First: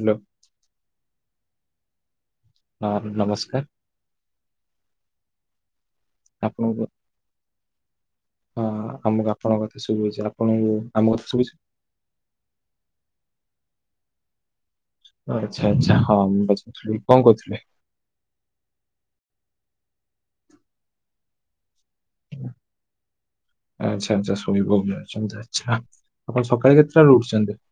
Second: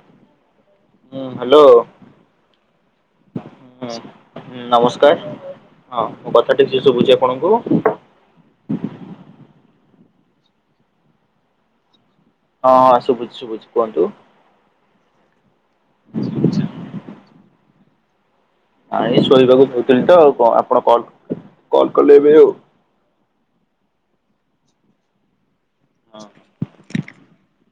Hello. ହୁଁ hello. ନ ନମସ୍କାର। ହୁଁ ନମସ୍କାର। ହଁ, ମୋ କଥା ଠିକ୍ ସେ ଆପଣଙ୍କୁ ଶୁଭୁଛି ଆପଣଙ୍କୁ? ହଁ, ଆମକୁ ଆପଣଙ୍କ କଥା ଶୁଭୁଛି। ଆପଣଙ୍କୁ ଆମ କଥା ଶୁଭୁଚି। ହଁ ହଁ, ଶୁଭୁଛି ଶୁଭୁଛି କୁହନ୍ତୁ? ଆଚ୍ଛା ଆଚ୍ଛା ହଁ ମୁଁ ପଚାଥିଲି କଣ କରୁଥିଲେ? ଆଁ ଏଇ ଶୋଇବାକୁ ଯାଉଥିଲି ତ ଆଉ। କଣ ଆପଣ କଲ କଲ କଲେ ଏବେ ଆଉ? ଆଚ୍ଛା ଆଛା। ଶୋଇବାକୁ ଯାଉଛନ୍ତି। ଆଛା। ଆପଣ ସକାଳେ କେତେଟାରୁ ଉଠୁଛନ୍ତି?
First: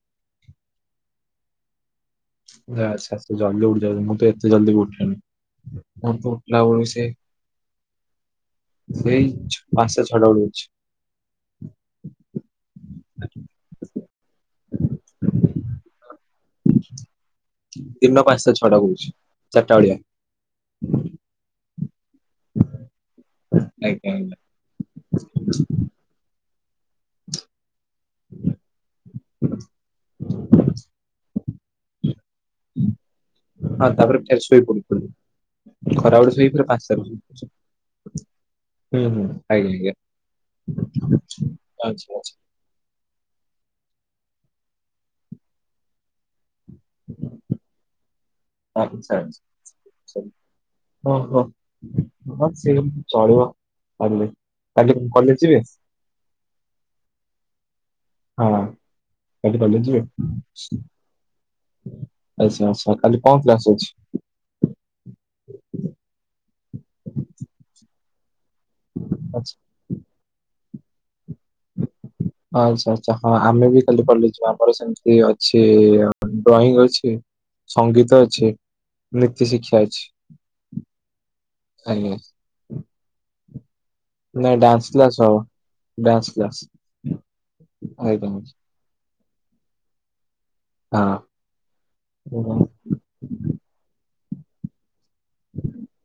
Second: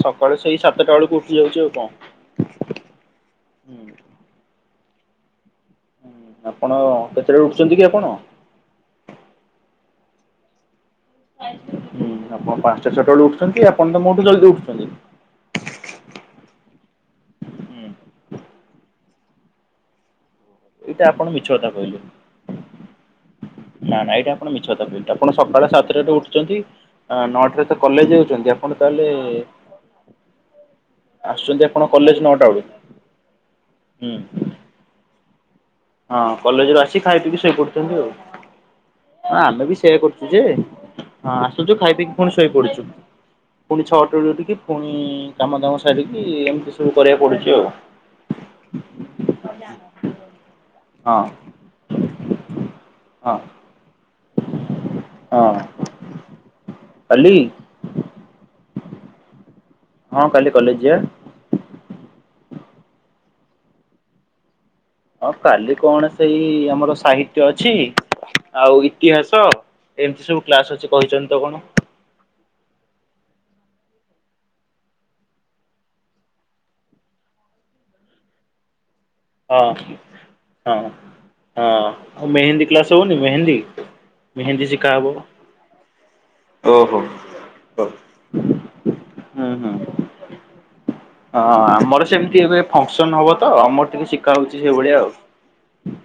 ସକାଳେ ସେଇ ସାତଟା ବେଳକୁ ଉଠି ଯାଉଛି ଆଉ କଣ? ଯା ଆଚ୍ଛା ଏତେ ଜଲଦି ଉଠି ଯାଉଚନି। ମୁଁ ତ ଏତେ ଜଲଦି ବି ଉଠେନି। କୁହନ୍ତୁ ଆପଣ ପିଲାବେଳରୁ ସଏ କେତେବେଳେ ଉଠୁଛନ୍ତି କି ଆପଣ ସେଇ ପାଞ୍ଚଟା ଛଅଟା ବେଳୁ ଉଠଛି। ହୁଁ, ଆପଣ ପାଞ୍ଚଟା ଛଅଟାବେଳୁ ଉଠୁଛନ୍ତି। ଆପଣ ତ ମୋଠୁ ଜଲଦି ଉଠୁଛନ୍ତି। [unintelligible] ଦିନ ପାଞ୍ଚଟା ଛଅଟା କହୁଛି। ଚାରିଟା ବଳିଆ। ଏଇଟା ଆପଣ ମିଛ କଥା କହିଲେ। ନା ଆଜ୍ଞା ନା ଏଇଟା ଆଜ୍ଞା ଆପଣ ମିଛ କଥା କହିଲେ ଆପଣ ସକାଳେ ସାତଟାରେ ଉଠୁଛନ୍ତି। ନଅଟାରେ କଲେଜ ଯାଉଚନ୍ତି। ଆପଣ ତା ହେଲେ ଆସୁଛନ୍ତି ଆପଣ କଲେଜ ନଅଟା ବେଳେ। ଆଉ ତା ପରେ ଫେର୍ ଶୋଇପଡିଥିଲୁ। ଖରାବେଳେ ହଁ ଶୋଇ ଫେର କଲେଜରୁ ଆସି ପାଞ୍ଚଟାରେ ଖାଇ ପିଇକି ଉଠୁଛି। ଶୋଇ ପଡୁଛନ୍ତି ଆଉ। ହୁଁ ହୁଁ। ହଁ ଆମେ ବି ଆଜ୍ଞା ଆଜ୍ଞା। ସେୟା କରୁଛୁ ଯେ ହଁ ଆସୁଛୁ ଖାଇ ପିଇକି ଆଚ୍ଛା ପୁଣି ଆଚ୍ଛା। ଶୋଇ ପଡୁଛୁ। ପୁଣି ଛଅଟାରୁ ଉଠିକି ପୁଣି କାମ ଦାମ ସାରିକି ଏମିତି ସବୁ କରିବାକୁ ପଡୁଛି ଆଉ। ଆଚ୍ଛା ଆଚ୍ଛା। ହଁ ହଁ ଚଳିବ କାଲି। ହଁ କାଲି। ହଁ। କାଲି କଲେଜ ଯିବେ? ହଁ କାଲି କଲେଜ ଯିବା। ଆଚ୍ଛା ଆଚ୍ଛା। କାଲି କଣ କ୍ଲାସ ଅଛି? ହଁ କାଲି କଣ ସେଇ ଆମର ସାହିତ୍ୟ ଅଛି, ଆଉ ଇତିହାସ? ଆଚ୍ଛା ଏମିତି ସବୁ କ୍ଲାସ୍ ଅଛି, କହିଛନ୍ତି ତ କଣ? ଆଚ୍ଛା ଆଚ୍ଛା। ହଁ, ଆମେ ବି ଖାଲି କଲେଜ ଯିବୁ। ଆମର ସେମିତି ଅଛି ଡ୍ରଇଂ ଅଛି। ସଙ୍ଗୀତ ଅଛି। ନୀତି ହଁ ଶିକ୍ଷା ଅଛି ହଁ ଆଜ୍ଞା ହଁ। ନାଇଁ ମେହେନ୍ଦୀ ଡ୍ୟାନ୍ସ ଶିଖାହବ। କ୍ଲାସ୍ ହବ ଡ୍ୟାନ୍ସ କ୍ଲାସ୍ ହୁଁ ହୁଁ। ଆଜ୍ଞା ହଁ ଫଙ୍କସନ ହବ ତ ଆମର ଟିକେ ଶିଖା ହଉଛି ସେଇଭଳିଆ ଆଉ।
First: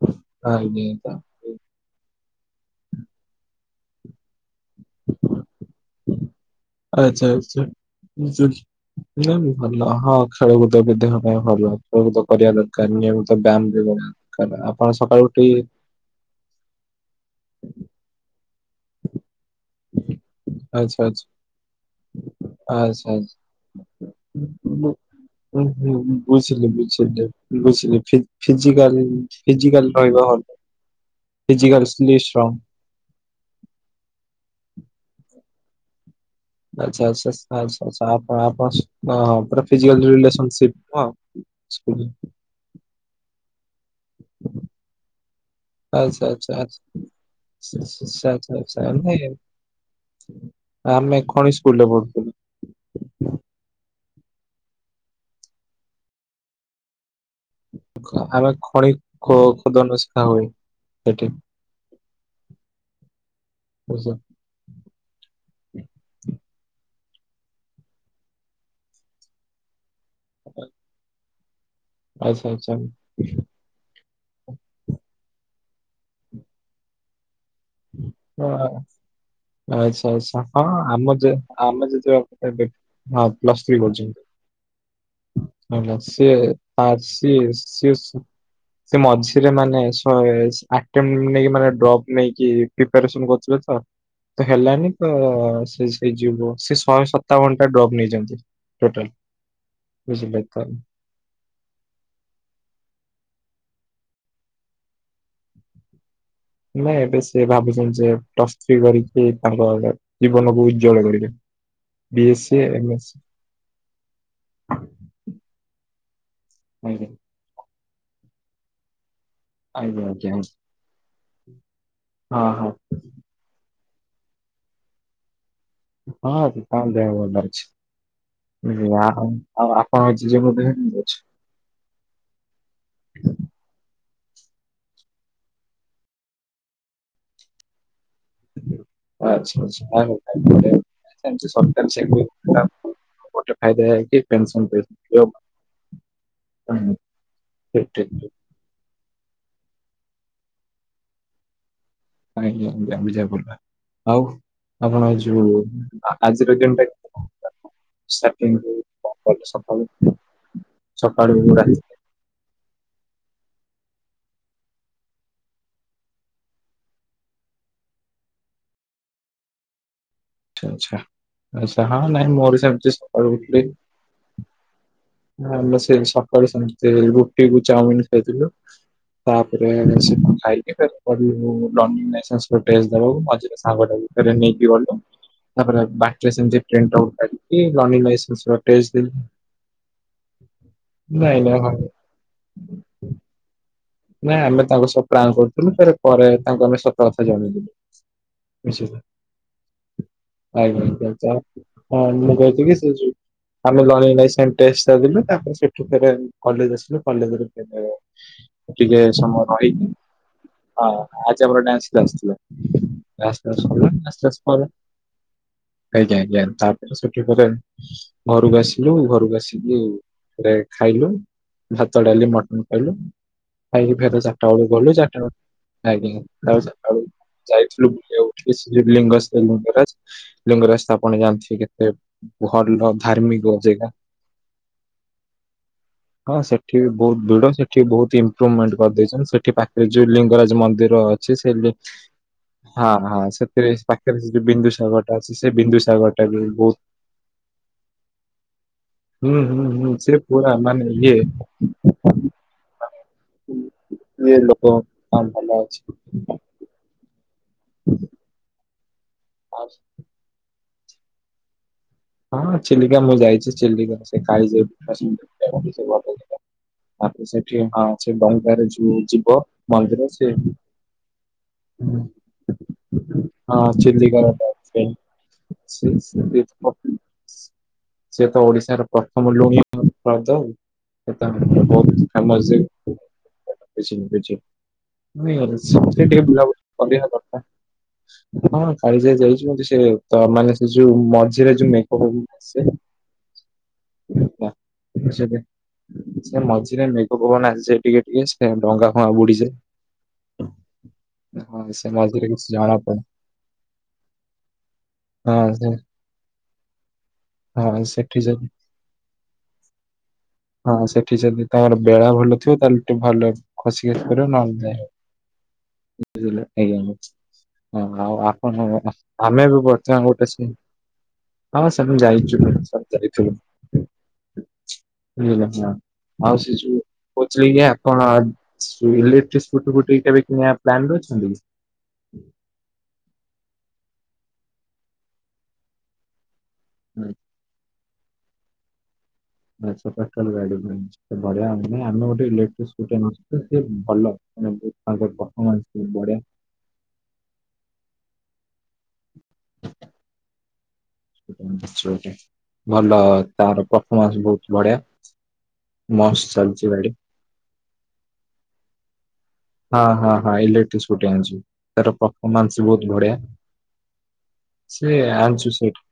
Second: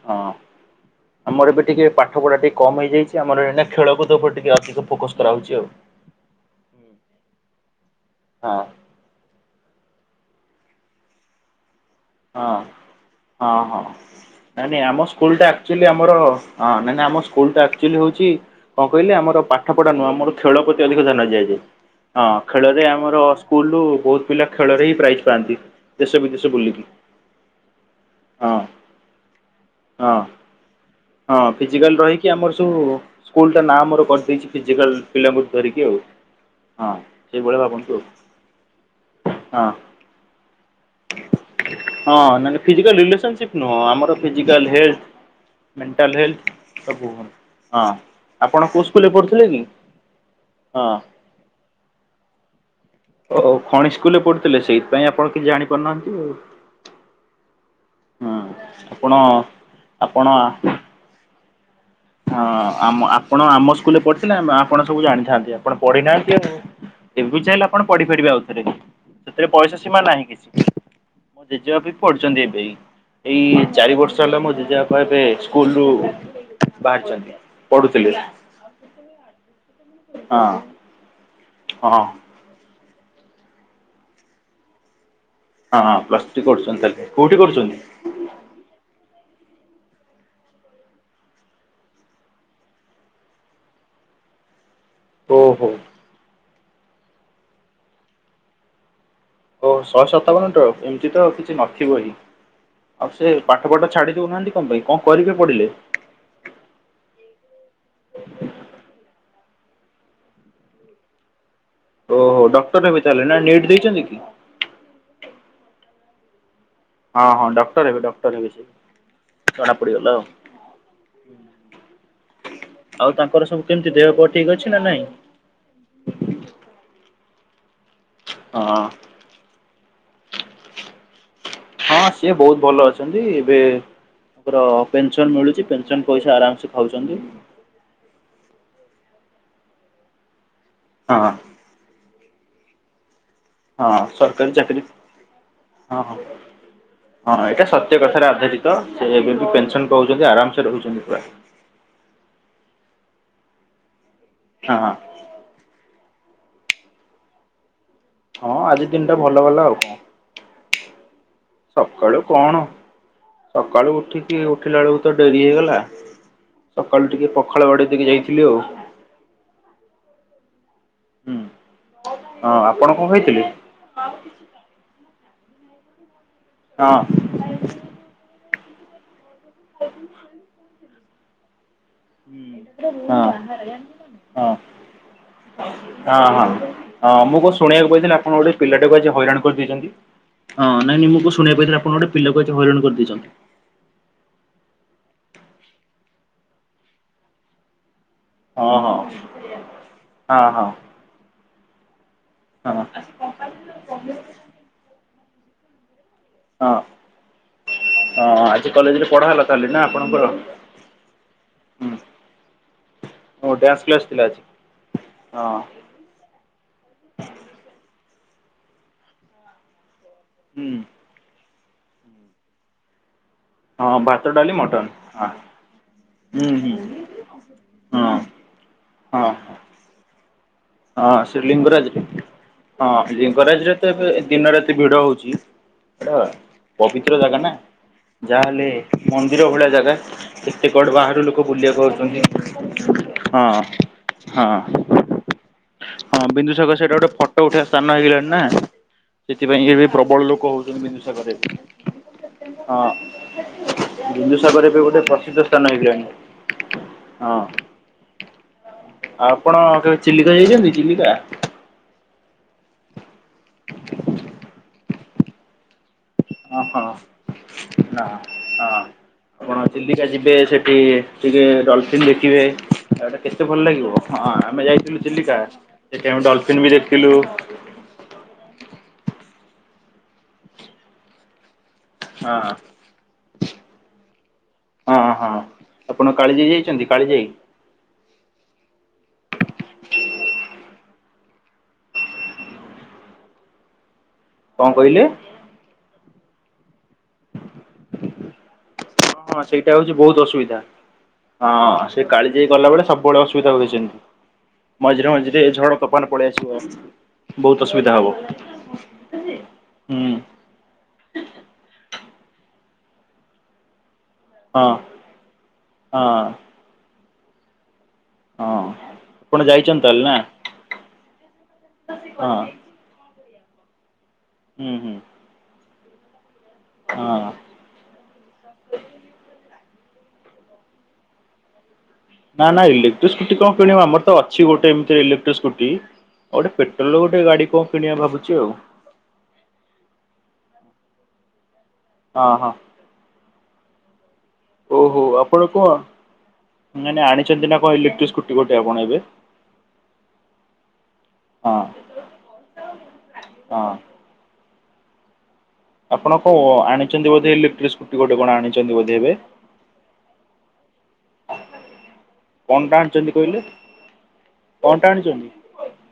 ହଁ ଆଜ୍ଞା ଆମର ବି ଟିକେ ପା ପାଠ ପଢା ଟିକେ କମ୍ ହେଇଯାଇଛି। ଆମର ଏଇନେ ଖେଳକୁଦ ଉପରେ ଟିକ ଅଧିକ ଫୋକସ୍ କରାହଉଛି ଆଉ। ଆଚ୍ଛା ଆଚ୍ଛା। ହଁ ବୁଝିଲି। ନାଇଁ ଭଲ। ହଁ, ଖେଳକୁଦ ବି ଦେହ ପାଇଁ ଭଲ। ଖେଳକୁଦ ହଁ କରିବା ମୂର୍ଖାମି। ହଁ ବ୍ୟାୟାମ ହଁ। ଯୋଗ [unintelligible] ଆପଣ ସକାଳୁ ଉଠି କି ଆମର ଆଁ ନାଇଁ ନାଇଁ ଆମ ସ୍କୁଲଟା ଆକ୍ଚୁଆଲି ହଉଛି କଣ କହିଲେ ଆମର ପା ପାଠ ପଢା ନୁହଁ ଆମର ଖେଳ ପ୍ରତି ଆଚ୍ଛା ଅଧିକ ଆଚ୍ଛା ଧ୍ୟାନ ଦିଆଯଏ। ହଁ ଖେଳରେ ଆଚ୍ଛା ଆମର ଆଚ୍ଛା। ସ୍କୁଲରୁ ବହୁତ ପିଲା ଖେଳରେ ହିଁ ପ୍ରାଇଜ୍ ପାଆନ୍ତି। ହୁଁ ହୁଁ ଦେଶ ବିଦେଶ ବୁଝିଲି ବୁଲିକି ବୁଝିଲି ଯେ ବୁଝିଲି ହଁ ଫି-ଫିଜିକାଲ ହଁ। Physical physical selection. ଉୁଁ ସ୍କୁଲଟା ନାଁ ଆମର କରିଦେଇଛି ଫିଜିକାଲ ପିଲାଙ୍କୁ ଧରିକି ଆଉ। ହଁ ଆଚ୍ଛା ଆଚ୍ଛା ସେଇଭଳିଆ ଆଚ୍ଛା ଭାବନ୍ତୁ ଆଉ ଆଚ୍ଛା ଆପଣ ଆପଣ ସ ଣ ପୁରା ହଁ। ଫିଜିକାଲ ଯୋଉ ରିଲେସନ ସିପନୁହଁ। [unintelligible] ହଁ ନାଇଁ ଫିଜିକାଲ ରିଲେସନସିପ୍ ନୁହଁ ଆମର ଫିଜିକାଲ ହେଡ। ମେଣ୍ଟାଲ ଆଚ୍ଛା ହେଲ ଆଚ୍ଛା ଆଚ୍ଛା ସବୁ ହଁ ଆଚ୍ଛା ଆପଣ ଆଚ୍ଛା ଆଚ୍ଛା। କୋଉସ୍କୁଲରେ ନାଇଁ ପଢ଼ୁଥିଲେକି? ଆମେ ଖଣି ସ୍କୁଲରେ ପଢୁଥିଲୁ। ହଉ ଖଣି ସ୍କୁଲରେ ପଢୁଥିଲେ ସେଇଥିପାଇଁ ଆପଣ କିଛି ଜାଣିପାରୁନାହାନ୍ତି ଆଉ। ଆମେ ଖଣିି ଆପଣ ଖୋ ଖୋଦନର ଆପଣ ସିକାରହୁଏ ସେଠି। ହଁ ଆମ ଆପଣ ଆମ ସ୍କୁଲରେ ପଢିଥିଲେ ଆମ ଆପଣ ସବୁ ଜାଣିଥାନ୍ତେ ଆପଣ ପଢିନାହାନ୍ତି ଆଉ ଏବେବି ଚାହିଁଲେ ଆପଣ ପଢିପାରିବେ ଆଉଥରେ। ସେଥିରେ ବୟସ ସୀମା ନାହିଁ କିଛି। ଜେଜେବାପାବି ପଢିଛନ୍ତି ଆଚ୍ଛା ଏବେ ଆଚ୍ଛା ଏଇ ଏଇ ଚାରି ବର୍ଷ ହେଲା ମୋ ଜେଜେବାପା ଏବେ ସ୍କୁଲରୁ ବାହାରିଛନ୍ତି। ପଢୁଥିଲେ [unintelligible] ଆଚ୍ଛା ଆଚ୍ଛା ହଁ ଆମ ଜେ ଆମ ହଁ ଜେଜେ ବାପା। ଏବେ ହଁ ପ୍ଲସ ଥ୍ରୀ କରୁଛନ୍ତି। ହଁ [unintelligible] ପ୍ଲସ୍ ସିଏ ଥ୍ରୀ କରୁଛନ୍ତି ଆ ତାହେଲେ କୋଉଠି ସିଏ କରୁଛନ୍ତି? ସିଏ ସେ ମଝିରେ ମାନେ ଶହେ ଆଟେମ୍ଲି ନେଇକି ମାନେ ଡ୍ରପ୍ ନେଇକି କିଏ ପ୍ରିପାରେସନ କରୁଥିଲେତ ହେଲାନିତ ଓହୋ। ସେ ହେଇଯିବ ସେ ଶହେ ସତାବନଟା ଡ୍ରପ୍ ନେଇଛନ୍ତି ଟୋଟାଲି। ଓ ଶହେ ସତାବନ ଡ୍ରଫ ଏମିତି। ଚିତ କିଛି ନଥିବହିଁ ଆଉ ସେ ପାଠପଢା ଛାଡି ଦଉନାହାନ୍ତି କଣ ପାଇଁ କଣ କରିବେ ପଢିଲେ? ନାଇଁ ଏବେ ସେ ଭାବୁଛନ୍ତିଯେ ପ୍ଲସ ଥ୍ରୀ କରିକି ତାଙ୍କ ଜୀବନକୁ ଉଜ୍ଜ୍ୱଳ କରିବେ। ଓହୋ ବିଏସସି ଡକ୍ଟର ହେବେ ଏମଏସସି ତାହେଲେ ନା ନିଟ ଦେଇଛନ୍ତିକି। ଆଜ୍ଞା। ହଁ ହଁ ଡକ୍ଟର ହେବେ ଡକ୍ଟର ହେବେ ସେ ଜଣା ଆଜ୍ଞା ପଡିଗଲା ଆଉ ଆଜ୍ଞା ହଁ ହଁ ଆଉ ତାଙ୍କର ସବୁ ସେମିତି ଦେହ ଫେଅ ଠିକ ଅଛିନା ନାଇଁ। ହଁ ତାଙ୍କ ଦେହ ଭଲଅଛି। ହଁ। ୱାଓ ଆଉ ଆପଣଙ୍କ ଜେଜେଙ୍କ ଦେହ କେମିତି ଅଛି। ହଁ ସିଏ ବହୁତ ଭଲଅଛନ୍ତି ଏବେ ତାଙ୍କର ପେନସନ ମିଳୁଛି ପେନସନ ପଇସା ଆରାମସେ ଖାଉଛନ୍ତି। ଆଚ୍ଛା ଆଚ୍ଛା [unintelligible] ହଁ ସରକାର [unintelligible] ମୋତେ ଫାଇଦା ଏହିକି ପେନ୍ସନ ଦଉଚି [unintelligible] ହଁହଁ ହଁହଁ ଏଇଟା ସତ୍ୟ କଥାରେ ଆଧାରିତ। ତ ସେ ଏବେବି ପେନସନ ପାଉଛନ୍ତି ଆରାମସେ ରହୁଛନ୍ତି ପୁରା। ଆଜ୍ଞା ଆଜ୍ଞା ବୁଝାପଡିଲା ଆଉ ହଁ ଆପଣ ଏଇଯୋଉ ଯୋଉ ଆ ଆଜିର ଦିନଟା ହଁ ଷ୍ଟାଷ୍ଟିଙ୍ଗରୁ ଆଜି ଦିନଟା କଣ ଭଲ କରିଚ ଗଲା ଆଉ କଣ ସକାଳୁ ସକାଳୁ ରାତି। ସକାଳୁ କଣ ସକାଳୁ ଉଠିକି ଉଠିଲା ବେଳକୁତ ଡେରି ହେଇଗଲା। ସକାଳୁ ଟିକିଏ ପଖାଳ ବାଡେଇ ଦେଇକି ଯାଇଥିଲି ଆଉ। ଆଚ୍ଛା ଆଚ୍ଛା ଅଚ୍ଛା ହଁ ନାଇଁ ହଁ ମୋର ଆପଣ ସେମିତି କଣ ସକାଳୁ ଖାଇଥିଲେ? ଉଠିଲେ ବଲସେ ସକାଳୁ [unintelligible] ହଁ କିଏ କୋଉ ଚାଉମିିନ ଖାଇଥିଲୁ ତାପରେ ସେ ଖାଇକି [unintelligible] ରନିନେସସେ ଫୁଟେଜ ହଁ ଦେବାକୁ ମଝିରେ ସାଙ୍ଗଟାକୁ ଫେରେ ହଁ। ନେଇକି ଗଲୁ। ତାପରେ ବାଟରେ ହଁ ସେମିତି ପ୍ରିଣ୍ଟ ଆଉଟ୍ ହଁ ମୁଁ କଣ କାଢିକି ଶୁଣିବାକୁ ଲର୍ଣ୍ଣିଂ ପାଇଥିଲି ଆପଣ ଲାଇସେନ୍ସ ଗୋଟେ ର ଟେଷ୍ଟ ପିଲାଟାକୁ ଦେଲୁ। ଆଜି ହଇରାଣ କରିଦେଇଛନ୍ତି ହଁ ନାଇଁ ନାଇଁକୁ ନାଇଁ ଶୁଣିବାକୁ ହଁ ପାଇଥିଲି ଆପଣ ଗୋଟେ ପିଲାକୁ ଆଜି ହଇରାଣ କରିଦେଇଛନ୍ତି। ନାଇଁ ଆମେ ତାଙ୍କ ସବୁ ପ୍ରାଙ୍କ କରୁଥିଲୁ ପରେ ତାଙ୍କୁ ସତ ଆମେ ସବୁ କଥା ଜଣେଇଲୁ ଦେଲୁ। ହଁ ହଁ ହଁ ହଁ ଆଚ୍ଛା [inaudible] ହଁ ମୁଁ କହିଥିଲି ହଁ ସେ ଯଉ ଆମେ ଲେଇଲୁ ତାପରେ ସେଠୁ ଫେ [unintelligible] କଲ ଦ କିଲଜ ର [inaudible] ସେ କଲେଜରେ ପଢା ହେଲା କାଲି ନା ଆପଣଙ୍କର ହଁ ଆଜି ଆମ ଡ୍ୟାନ୍ସ କ୍ଲାସ ଥିଲା ଓ ଡ୍ୟାନ୍ସ କ୍ଲାସ୍ ଥିଲା ଆଜି [inaudible] ହଁ ଆଜ୍ଞା ଆଜ୍ଞା ତାପରେ ସେଠି ଫେର ଘରକୁ ଆସିଲୁ ଘରକୁ ଆସିକି ତାପରେ ହୁଁ ଖାଇଲୁ ଭାତ ଡାଲି ମଟନ ଖାଇଲୁ ହଁ ଖାଇକି ଫେର ଭାତ ଚାରିଟା ଡାଲି ବେଳ ମଟନ ଗଲୁ ଚାରିଟା ହଁ ବେଳ ଆଜ୍ଞା ହୁଁ ତାପରେ ହୁଁ ସକାଳୁ ଯାଇଥିଲୁ ହଁ ଉଠିକି ହଁ ଲିଙ୍ଗରାଜ ଲିଙ୍ଗରାଜ ଆପଣ ହଁ ଶ୍ରୀ ଜାଣିଥିବେ କେତେ ଲିଙ୍ଗରାଜରେ ଭଲ ହଁ ଧାର୍ମିକ ଲିଙ୍ଗରାଜରେ ଜାଗା ତ ଏବେ ଦିନ ରାତି ଭିଡ ହଉଛି। ଏଟା ହଁ ସେଠି ପବିତ୍ର ବହୁତ ଜାଗା ନା। ଭିଡ ସେଠି ବହୁତ ଯାହାହେଲେ ଇମ୍ପ୍ରମେଣ୍ଟ କରିଦେଇଛନ୍ତି ମନ୍ଦିର ସେଠି ଭଳିଆ ପାଖରେ ଜାଗା ଯୋଉ ଲିଙ୍ଗରାଜ କେତେ କୁଆଡୁ ମନ୍ଦିର ବାହାରୁ ଅଛି ଲୋକ ସେ ବୁଲିବାକୁ ଆଉଛନ୍ତି। ହଁ ହଁ ସେଥିରେ ପାଖରେ ସେ ବିନ୍ଦୁ ହଁ ସା ହଁ ବିନ୍ଦୁସାଗର ସେଇଟା ଗୋଟେ ଫଟୋ ଉଠେଇବା ସ୍ଥାନ ହେଇଗଲାଣି ନା ହୁଁ ହୁଁ ସେଥିପାଇଁ ଏବେ ହୁଁ ସେ ପ୍ରବଳ ଲୋକ ପୁରା ମାନେ ହଉଛନ୍ତି ଇଏ ବିନ୍ଦୁସାଗରରେ ହଁ ଇଏ ଲୋକ ବିନ୍ଦୁସାଗର ଏବେ ଗୋଟେ ହଁ ପ୍ରସିଦ୍ଧ ଭଲ ସ୍ଥାନ ଅଛି ହେଇଗଲାଣି ହଁ ହୁଁ ଆ ଆପଣ କେବେ ଚିଲିକା ଯାଇଛନ୍ତି ଚିଲିକା ହଁ ଚିିଲିିକା ମୁଁ ଯାଇଛି ଚିିଲିିକା ସେ କାଲିଜାଇ [inaudible] ଓ ହଁ ହଁ ସେ ଡଙ୍ଗାରେ ହଁ ଯୋଉ ଯିବ ଆପଣ ମନ୍ଦିର ଚିଲିକା ସେ ଯିବେ ସେଠି ଟିକେ ହଁ ଡଲଫିନ୍ ଦେଖିବେ ଏଟା କେତେ ଭଲ ଲାଗିବ ଚିଲିକାର ହଁ ସେ ଆମେ ଯାଇଥିଲୁ ଚିଲିକା ସେ- ସେଠି ଆମେ ଡଲଫିନ ବି ଦେଖଥିଲୁ ସିଏ ତ ଓଡିଶାର ପ୍ରଥମ ଲୁଣି ହ୍ରଦ ହଉ ସେ ବହୁତ ହଁ ସମ କିଛି କିଛି ହଁ [inaudible] ହଁ ନଁେ ଆପଣ ଟିକେ ବୁୁ କାଳିଜାଇ ଯାଇଛନ୍ତି କରି କାଳିଜାଇ ଦରକାର [unintelligible] ହଁ କାଳୀଯାଇ ଯାଇଛି ମ ସେ ତ ମାନେ ସେ ଯୋଉ ଯରା ଯୁ ମ ଖବ ବା କଣ କହିଲେ? ବଝ [inaudible] ସେ ମଝିରେ ମେଘ ପବନ ଆସିଯାଏ ଟିକେ ଟିକେ ସେ ଡଙ୍ଗା ଫଙ୍ଗା ହଁ ହଁ ସେଇଟା ହଉଛି ବହୁତ ବୁଡିଯାଏ ଅସୁବିଧା ହଁ ସେ ମଝିରେ କାଳି କିଛି ଯାଇ ଗଲା ଜଣା ବେଳେ ପଡେ ସବୁବେଳେ ଅସୁବିଧା ହୁଏ ସେମିତି ମଝିରେ ମଝିରେ ହଁ ଏ ସେ ଝଡ ତୋ ପବନ ପଳେଇ ଆସିବ ବହୁତ ହଁ ଅସୁବିଧା ହବ ସେଠି ଯଦି ହୁଁ ହଁ ସେଠି ଯଦି ତମର ବେଳା ଭଲ ଥିବ ତାହେଲେ ଟିକେ ଭଲ ଖୋସିିକ ହଁ ନଇ ହଁ [unintelligible] ହଁ ଆଉ ହଁ ଆପଣ ଆପଣ ଆମେ ବି ଯାଇଛନ୍ତି ବର୍ ତାହେଲେ ନା ଗୋଟେ ସ ହଁ ସେ ମୁଁ ହଁ ଯାଇଛୁ ସତ ରେ ଯାଇଛୁ ହୁଁ ହୁଁ ବୁଝିଲ ଆଉ ସେ ଯୁ ହଁ ପଚ ଲ ଯା [inaudible] କଣ ଇଲେକ୍ଟ୍ରିକ ସ୍କୁଟି ଫୁଟି କେବେ କିଣିବା ପ୍ଲାନ କରିଛନ୍ତି ନା ନା ଇଲେକ୍ଟ୍ରିସ୍କୁଟି କଣ କିଣ ଆମର ତ ଅଛି ଗୋଟେ ଏମିତି ଇଲେକ୍ଟ୍ରିସ୍କୁଟି ଆ ଗୋଟେ ପେଟଲ ଗୋଟେ ଗାଡି କଣ କିଣିବା ଭାବୁଛି ଆଉ ବଢିଆ ହବ ନାଇଁ ଆମେ ଗୋଟେ ହଁ ହଁ ଇଲେକ୍ଟ୍ରି ସ୍କୁଟି [unintelligible] ସେ ଭଲ ଓହୋ [unintelligible] ଆପଣ କଣ ପଫମନସ ବଢିଆ। ମାନେ ଆଣିଛନ୍ତି ନା କହିଲେ! ଇଲେକ୍ଟ୍ରି ସ୍କୁଟି ଗୋଟେ ଆପଣ ଏବେ? ହଁ ଭଲ ତାର ହଁ ପରଫମନ୍ସ ବହୁତ ବଢିଆ। ଆପଣ ମସ୍ତ କଉ ଚାଲିଛି ଗାଡି ଆଣିଛନ୍ତି ବୋଧେ ଇଲେକ୍ଟ୍ରି ସ୍କୁଟି ଗୋଟେ କଣ ଆଣିଛନ୍ତି ବୋଧେ ଏବେ? ହଁ, ହଁ, ହଁ, ଇଲେକ୍ଟ୍ରି ସ୍କୁଟି ଆଣିଛି ତାର ପରଫ ମାନ୍ସ କଣଟା ବହୁତ ଆଣିଛନ୍ତି ବଢିଆ। କହିଲେ କଣଟା ସେ ଆଣିଛନ୍ତି? ଆଣିଛୁ ସେଇଠୁ।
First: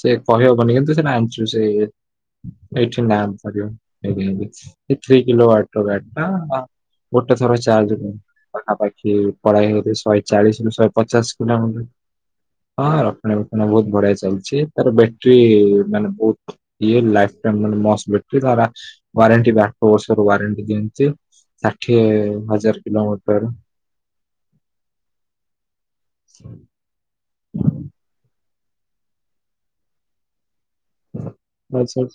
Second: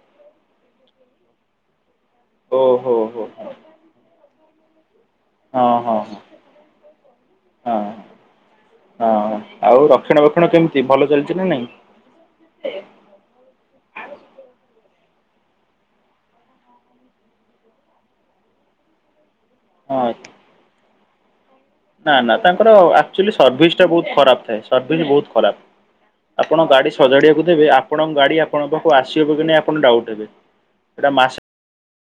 ସେ କହିହବନି କିନ୍ତୁ ସେ ଜାଣିଛୁ ସେ ଓହୋ ଏଇଠି ନା ହୋ ହଁ [unintelligible] ଥ୍ରୀ ହଁ କିଲୋବାଟୋ ହଁ ହଁ ଗାଡି ଟା ଗୋଟେ ଥର ହଁ ଚାର୍ଜ ନୁ ପାଖାପାଖି ଆଉ ପଢାଏ ଶହେ ରକ୍ଷଣା ବେକ୍ଷଣ ଚାଳିଶରୁ କେମିତି ଶହେ ଭଲ ଚାଲିଛି ନା ପଚାଶ ନାଇଁ? ରାଉଣ୍ଡ ରେ। ହଁ ରକ୍ଷଣା ବକ୍ଷଣା ବହୁତ ବଢିଆ ଚାଲିଛି। ତାର ବ୍ୟାଟେରୀ ମାନେ ବହୁତ ଇଏ ଲାଇଫ୍ ଟାଇମ ମାନେ ମସ୍ ବେଟ୍ରୀ ୱାରେଣ୍ଟିି ବା। ହଁ ବର୍ଷର ୱାରେଣ୍ଟି ଦିଅନ୍ତି ଯେ ଷାଠିଏ ହଜ ତ ଆକ୍ଚୁଆଲି ସରଭିସ୍‌ ବୋହୁତ ଖରାପ ଥାଏ ସର୍ଭିସ୍‌ ବହୁତ ଖରାପ ଆପଣ ଗାଡି ସଜାଡିବାକୁ ଦେବେ ଆ ଆପଣଙ୍କ ଗାଡି ଆପଣଙ୍କ ପାଖକୁ ଆସିିବ କି ନାଇଁ ଆପଣ ଡାଉଟ୍ ହେବେ! ସେଟା ମାସ ଆଛା।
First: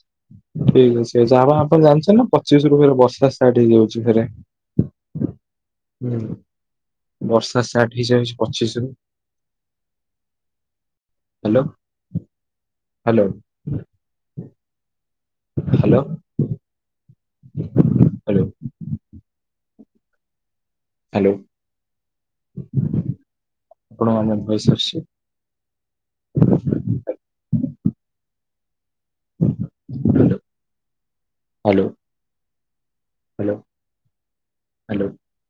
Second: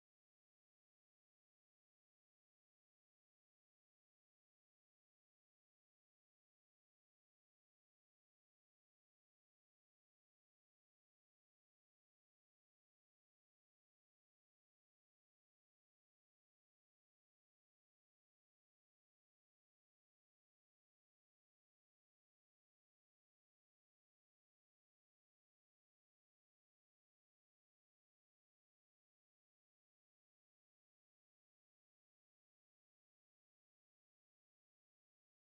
ଠିକ୍ ଅଛି ଯାହା ହବ ଆପଣ ଜାଣିଛ ନା ପଚିଶ ରୁ ବର୍ଷା ଷ୍ଟାର୍ଟ ହେଇଯାଉଛି ଫେରେ ହୁଁ, ବର୍ଷା ଷ୍ଟାର୍ଟ ହେଇଯାଉଛି ପଚିଶ ରୁ। Hello hello hello hello hello ଆପଣ [unintelligible] [inaudible] ହାଲୋ ହାଲୋ ହାଲୋ